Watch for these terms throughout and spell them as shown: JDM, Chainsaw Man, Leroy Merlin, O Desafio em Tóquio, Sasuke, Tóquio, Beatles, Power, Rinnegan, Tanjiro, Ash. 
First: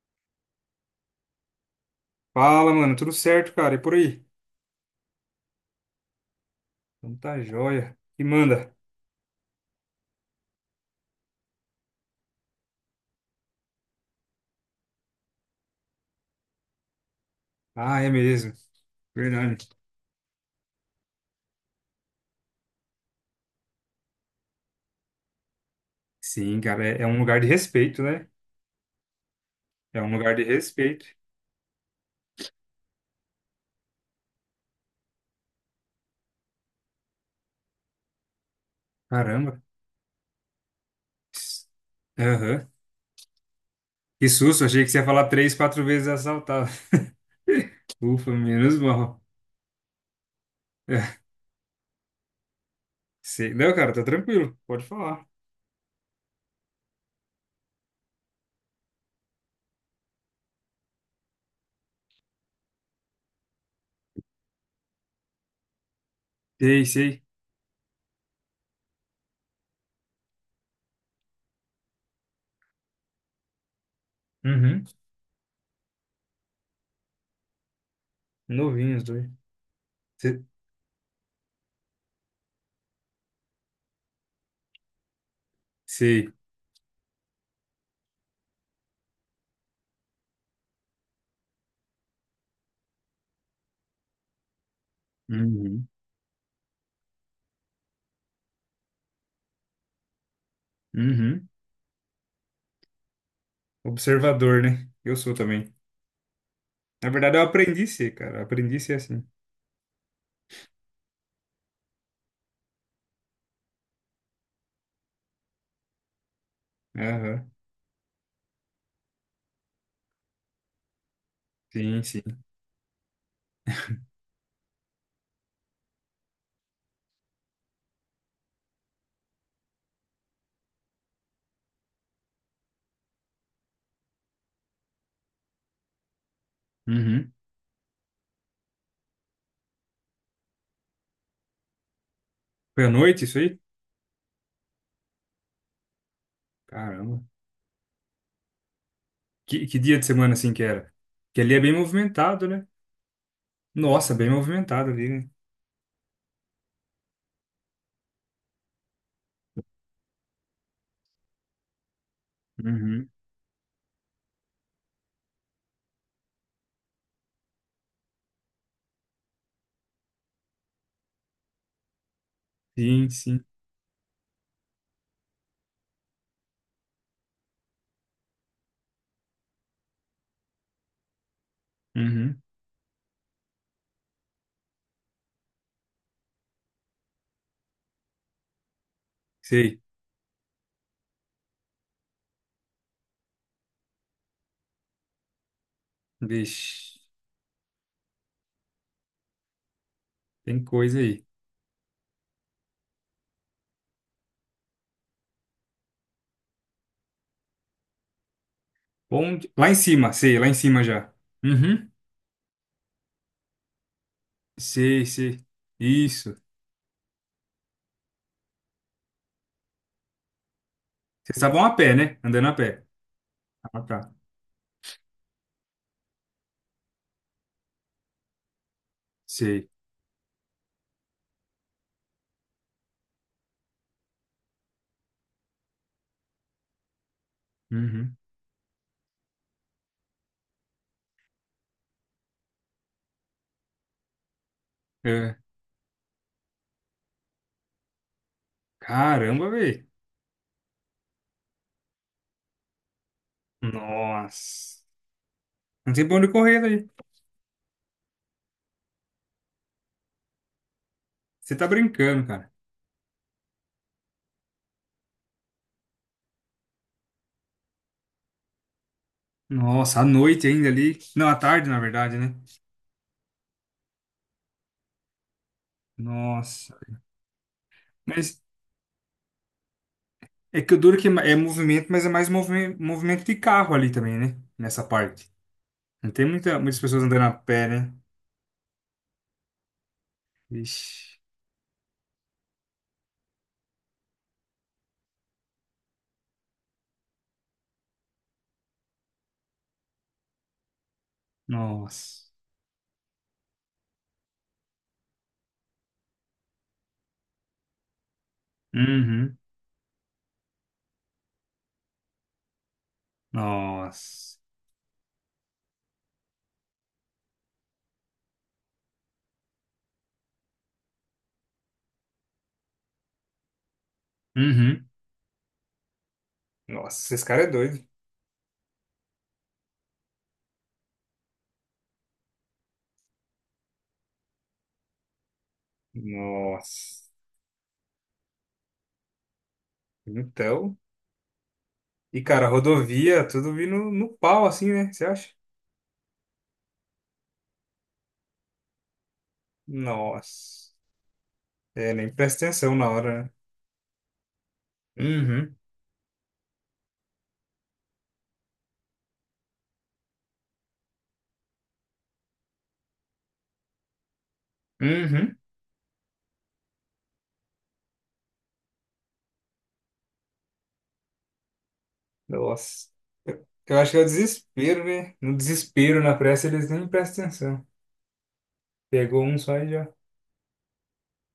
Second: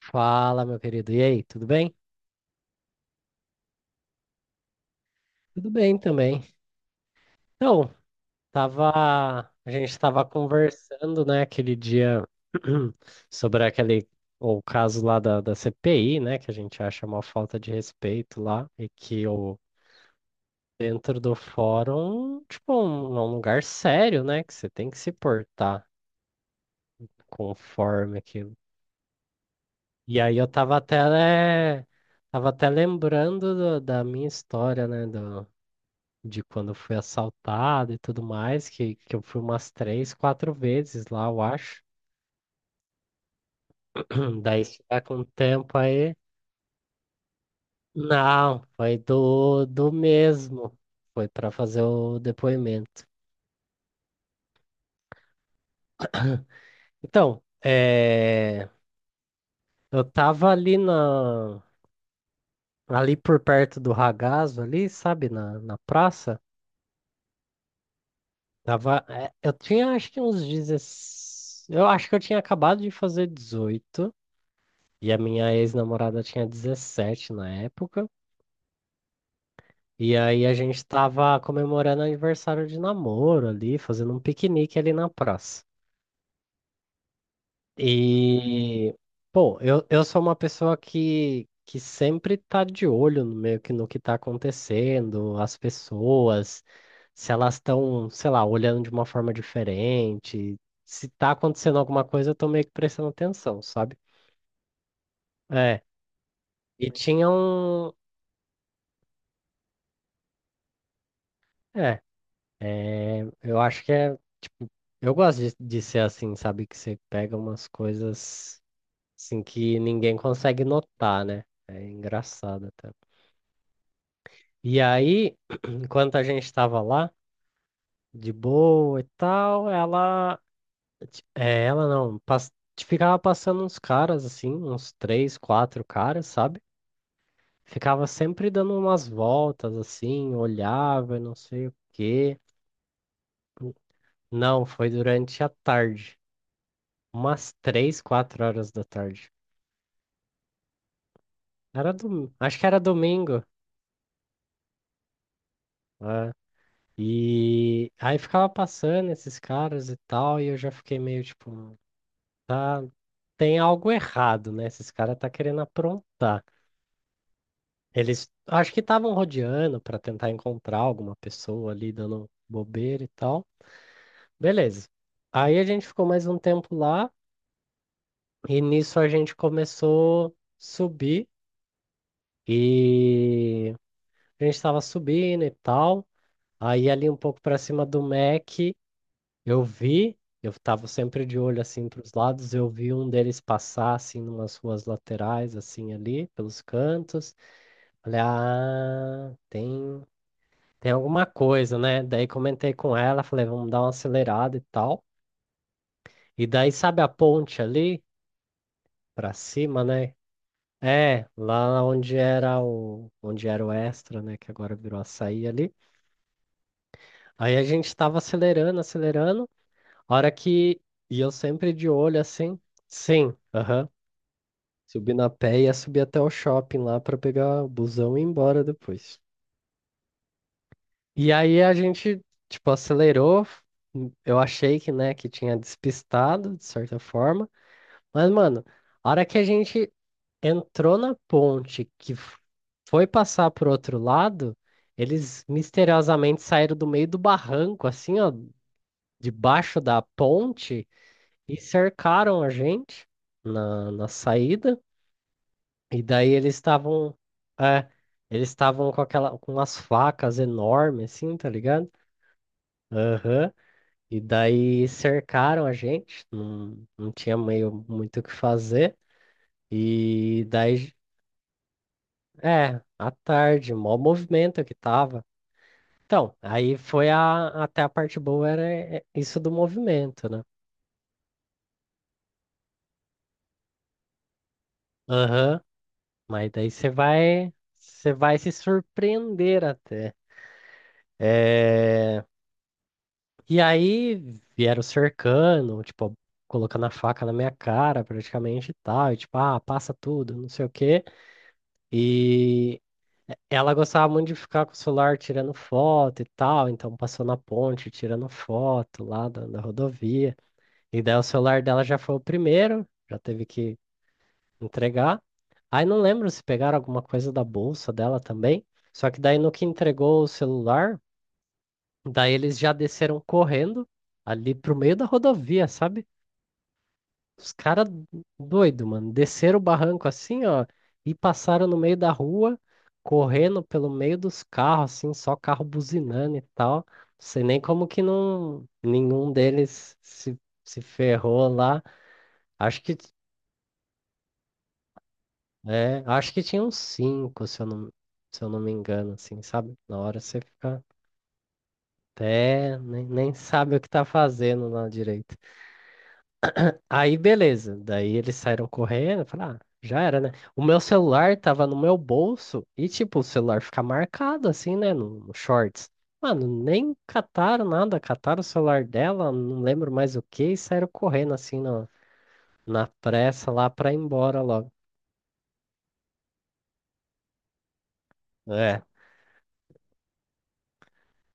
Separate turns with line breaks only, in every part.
Fala, meu querido. E aí, tudo bem?
Fala, mano, tudo certo, cara? E por aí?
Tudo bem também.
Então tá
Então,
joia. E manda.
tava, a gente estava conversando, né, aquele dia sobre aquele o caso lá da CPI, né, que a gente acha uma falta de
Ah, é
respeito
mesmo.
lá e que
Verdade.
o dentro do fórum, tipo, é um lugar sério, né, que você tem que se portar
Sim, cara, é um lugar de respeito,
conforme
né?
aquilo.
É um
E
lugar
aí
de
eu tava até,
respeito.
né, tava até lembrando da minha história, né, do de quando eu fui assaltado e tudo mais, que eu fui
Caramba.
umas três, quatro vezes lá, eu
Ps-
acho.
Aham. Que susto,
Daí se
achei que você
tiver
ia
com
falar três,
tempo
quatro vezes
aí.
assaltado. Ufa,
Não,
menos
foi
mal.
do mesmo.
É,
Foi para fazer o depoimento.
sei. Não, cara, tá tranquilo. Pode falar.
Então, eu tava ali por perto do Ragazzo, ali, sabe, na praça.
Sei, sei.
Eu tinha acho que uns 16. Eu acho que eu tinha acabado de fazer 18.
Uhum.
E a minha ex-namorada tinha 17 na época.
Novinhos, dois.
E
Se-
aí a gente tava comemorando aniversário de namoro ali, fazendo um piquenique ali na praça.
Sei.
E, pô, eu sou uma pessoa que sempre tá de olho no meio que no que tá acontecendo, as
Uhum.
pessoas, se elas estão, sei lá, olhando de uma forma diferente, se tá
Uhum.
acontecendo alguma coisa, eu tô meio que prestando atenção, sabe?
Observador, né? Eu sou também.
É, e
Na
tinha
verdade, eu aprendi a
um.
ser, cara. Eu aprendi a ser assim.
É, eu acho que é, tipo, eu gosto de ser assim, sabe? Que você pega
Aham.
umas coisas assim que ninguém consegue notar, né? É
Sim, sim.
engraçado até. E aí, enquanto a gente tava lá, de boa e tal, ela. É, ela não, pas- ficava passando uns caras, assim, uns três, quatro caras, sabe?
Uhum.
Ficava sempre dando umas voltas, assim, olhava, e não sei o quê.
Foi à noite isso aí?
Não, foi durante a tarde.
Caramba.
Umas três, quatro horas da tarde.
Que dia de semana assim que era? Que ali é bem
Era
movimentado,
acho
né?
que era domingo,
Nossa, bem movimentado ali, né?
né? E aí ficava passando esses caras e tal, e eu já fiquei meio tipo, tá,
Uhum.
tem algo errado, né? Esses caras tá querendo aprontar. Eles acho que estavam rodeando para tentar encontrar alguma pessoa ali dando bobeira
Sim,
e
sim.
tal. Beleza. Aí a gente ficou mais um tempo lá, e nisso a gente começou a subir,
Uhum.
e a gente tava subindo e tal. Aí ali um pouco para cima do Mac, eu
Sei.
vi, eu tava sempre de olho assim para os lados, eu vi um deles passar assim numas ruas laterais assim ali, pelos
Vixe,
cantos. Falei: "Ah, tem
tem
tem
coisa aí.
alguma coisa, né?" Daí comentei com ela, falei: "Vamos dar uma acelerada e tal". E daí sabe a ponte ali para
Onde... Lá em
cima,
cima,
né?
sei, lá em cima já.
Lá
Uhum.
onde era o Extra, né, que agora virou
Sei, sei.
Açaí ali.
Isso.
Aí a gente tava acelerando, acelerando. Hora que. E eu
Vocês estavam
sempre
a
de
pé, né?
olho
Andando a
assim.
pé.
Sim,
Ah,
aham.
tá.
Subi na pé e ia subir até o shopping lá pra pegar o busão e ir embora depois.
Sei.
E aí a gente, tipo, acelerou. Eu achei que, né, que tinha despistado, de certa forma.
Uhum.
Mas, mano, a hora que a gente entrou na ponte, que foi passar pro outro lado,
É.
eles misteriosamente saíram do meio do barranco, assim, ó,
Caramba,
debaixo
velho.
da ponte e cercaram a gente na saída.
Nossa. Não
E
tem pra onde
daí
correr daí.
é, eles estavam com aquela, com umas facas enormes, assim, tá
Você tá
ligado?
brincando, cara.
Aham. E daí cercaram a gente, não tinha meio muito o que fazer.
Nossa, à noite
E
ainda
daí,
ali. Não, à tarde, na verdade, né?
à tarde, mó movimento que tava. Então,
Nossa.
aí foi até a parte
Mas
boa era isso do movimento, né?
é que o duro que é é movimento, mas é mais movimento, movimento de carro ali também, né? Nessa parte.
Aham.
Não tem
Mas
muita,
daí
muitas
você
pessoas andando a
vai,
pé, né?
você vai se surpreender até.
Vixe.
É, E aí vieram cercando, tipo, colocando a faca na minha cara praticamente e tal. E tipo, ah, passa tudo, não sei o quê.
Nossa.
E ela gostava muito de ficar com o celular tirando foto e tal. Então passou na ponte tirando foto lá
Uhum.
da rodovia. E daí o celular dela já foi o primeiro, já teve que
Nossa.
entregar. Aí não lembro se pegaram alguma coisa da bolsa dela também. Só que daí no que entregou o celular. Daí eles já desceram correndo ali pro
Uhum.
meio da rodovia, sabe?
Nossa, esse cara é
Os
doido.
caras doido, mano. Desceram o barranco assim, ó, e passaram no meio da rua, correndo pelo meio dos carros, assim, só carro buzinando e tal. Não
Nossa.
sei nem como que não, nenhum deles se,
Então.
se ferrou lá.
E, cara,
Acho que,
rodovia, tudo vindo no pau, assim, né? Você acha?
acho que tinha uns cinco, se eu não me engano, assim, sabe? Na hora você
Nossa.
fica
É, nem presta atenção
até,
na
nem,
hora, né?
nem sabe o que tá fazendo lá direito.
Uhum.
Aí, beleza. Daí eles saíram correndo. Eu falei, ah, já era, né? O meu celular tava no meu bolso e, tipo, o celular fica marcado assim, né? No
Uhum.
shorts. Mano, nem cataram nada. Cataram o celular dela, não lembro mais o que, e saíram correndo assim na
Nossa. Eu
pressa lá
eu
pra
acho
ir
que é o
embora logo.
desespero, né? No desespero, na pressa, eles nem prestam atenção.
É.
Pegou um só e já.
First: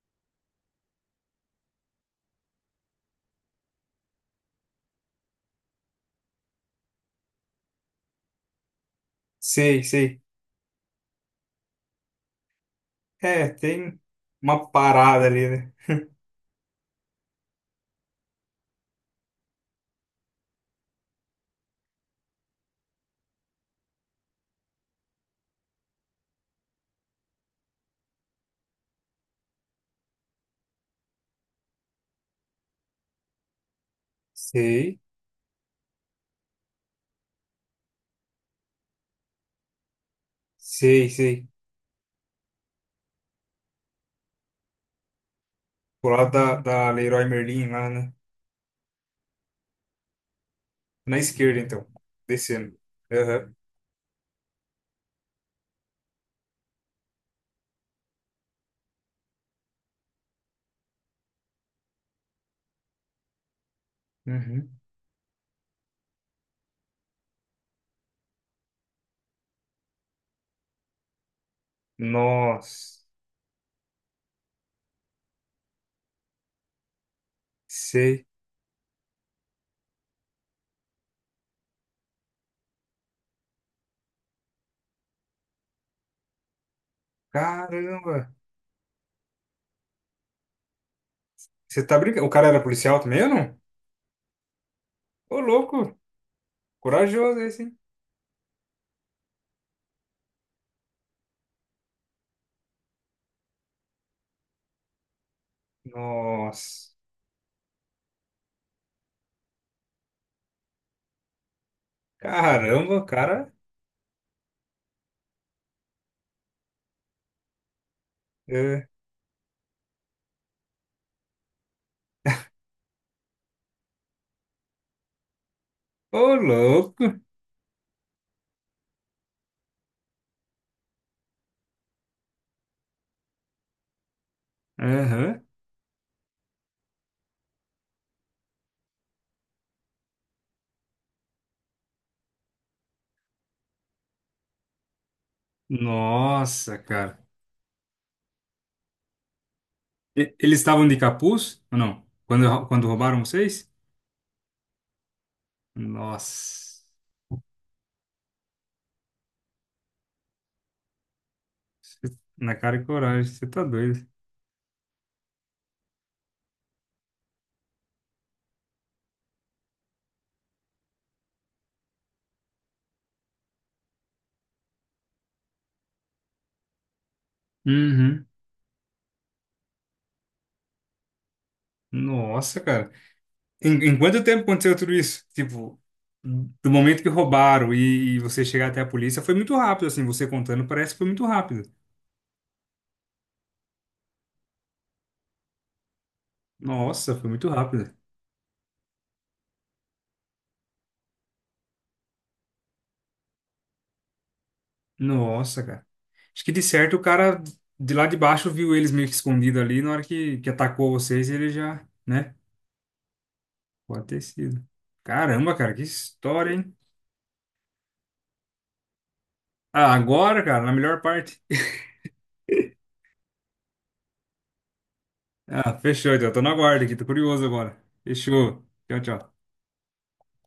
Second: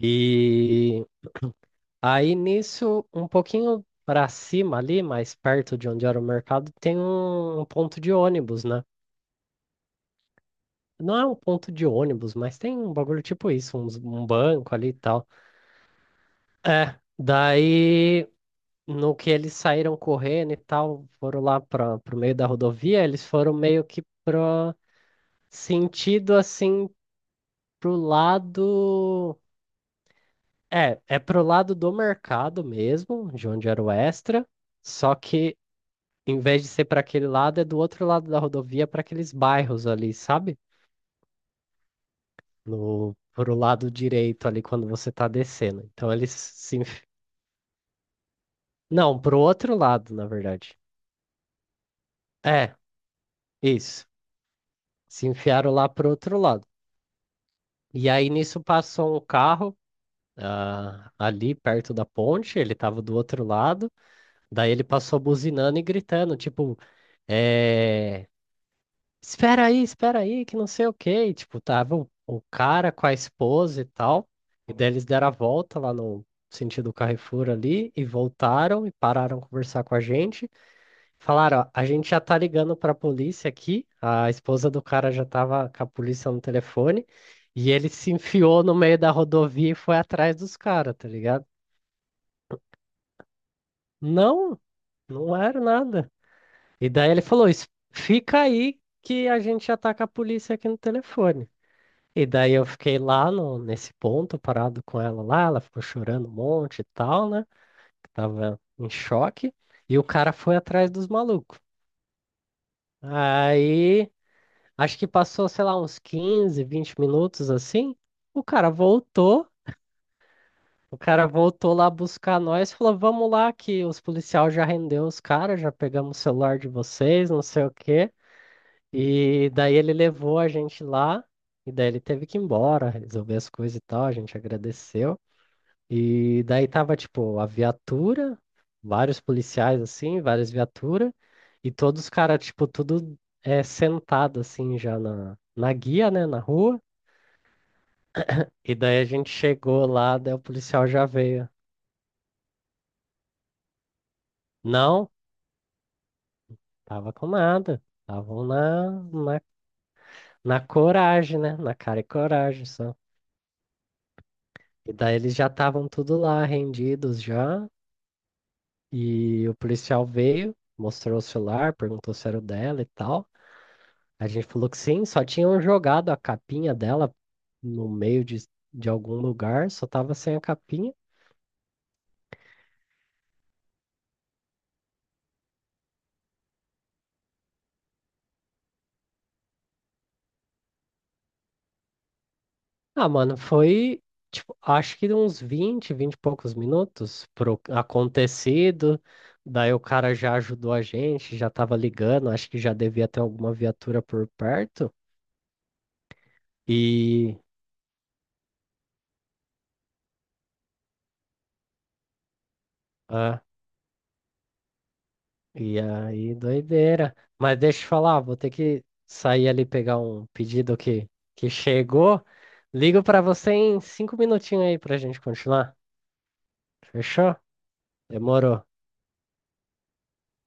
E aí nisso, um pouquinho pra cima ali, mais perto de onde era o mercado, tem um ponto de ônibus, né?
Sei, sei.
Não é um ponto de ônibus, mas tem um bagulho
É,
tipo isso,
tem
um
uma
banco ali e tal.
parada ali, né?
É, daí no que eles saíram correndo e tal, foram lá para pro meio da rodovia, eles foram meio que pro sentido assim pro lado, pro lado do mercado mesmo, de onde era o extra,
Sei,
só que em vez de ser para aquele lado, é do outro lado da rodovia para aqueles bairros ali, sabe?
sei, sei.
No pro lado direito ali quando você tá descendo.
Pro
Então
lado
eles
da,
se.
da Leroy Merlin lá, né?
Não, pro outro lado, na verdade.
Na esquerda, então.
É,
Descendo. Aham.
isso. Se enfiaram lá pro outro lado. E aí nisso passou um carro ali perto da ponte, ele tava do outro lado. Daí
Uhum.
ele passou buzinando e gritando, tipo, é... espera aí, que não sei o quê. E, tipo, tava o cara
Nossa.
com a esposa e tal. E daí eles deram a volta lá no sentido Carrefour ali e
Sei.
voltaram e pararam conversar com a gente. Falaram, ó, a gente já tá ligando pra polícia aqui. A esposa do cara já tava com a polícia no telefone e ele se
Caramba.
enfiou no meio da rodovia e foi atrás dos caras, tá ligado?
Você tá brincando? O cara era policial também ou não?
Não, não
Ô,
era
louco.
nada. E daí ele
Corajoso
falou:
esse,
"Es-
hein?
fica aí que a gente já tá com a polícia aqui no telefone. E daí eu fiquei lá no, nesse ponto, parado com ela lá. Ela ficou chorando um monte e
Nossa.
tal, né? Tava em choque. E o cara foi atrás dos malucos.
Caramba, o cara.
Aí. Acho que passou, sei lá, uns 15, 20 minutos assim. O cara
É.
voltou, o cara voltou lá buscar nós, e falou: "Vamos lá que os policiais já rendeu os caras, já pegamos o
Ô,
celular de
louco!
vocês, não sei o quê". E daí ele levou a gente lá, e daí ele teve que ir embora, resolver as coisas e tal, a gente agradeceu.
Aham.
E daí tava tipo a viatura, vários policiais assim, várias viaturas, e todos os caras tipo tudo é sentado assim já na guia, né, na
Nossa,
rua.
cara.
E daí a gente chegou lá, daí o
Eles estavam
policial
de
já veio.
capuz ou não? Quando roubaram vocês?
Não,
Nossa.
tava com nada. Estavam na coragem, né? Na cara e
Na
coragem
cara e
só.
coragem, você tá doido.
E daí eles já estavam tudo lá, rendidos já. E o policial veio, mostrou o celular, perguntou se era o dela e tal. A gente falou que sim, só tinham jogado a capinha dela no meio
Uhum.
de algum lugar, só tava sem a capinha.
Nossa, cara. Em quanto tempo aconteceu tudo isso? Tipo, do momento que roubaram e você chegar até a polícia, foi muito rápido, assim. Você contando, parece que foi muito rápido.
Ah, mano, foi, tipo, acho que uns 20, vinte e poucos
Nossa,
minutos
foi muito
pro
rápido.
acontecido. Daí o cara já ajudou a gente, já tava ligando, acho que já devia ter alguma viatura por perto.
Nossa, cara. Acho que de certo o
E,
cara de lá de baixo viu eles meio que escondido ali. Na hora que atacou vocês, ele já, né?
ah,
Pode ter sido. Caramba, cara,
e
que
aí,
história, hein?
doideira. Mas deixa eu te falar, vou ter que sair ali
Ah,
pegar um
agora, cara, na
pedido
melhor
que,
parte.
que chegou. Ligo pra você em 5 minutinhos aí pra gente continuar.
Ah, fechou, então. Tô na guarda aqui, tô
Fechou?
curioso agora.
Demorou.
Fechou. Tchau, tchau.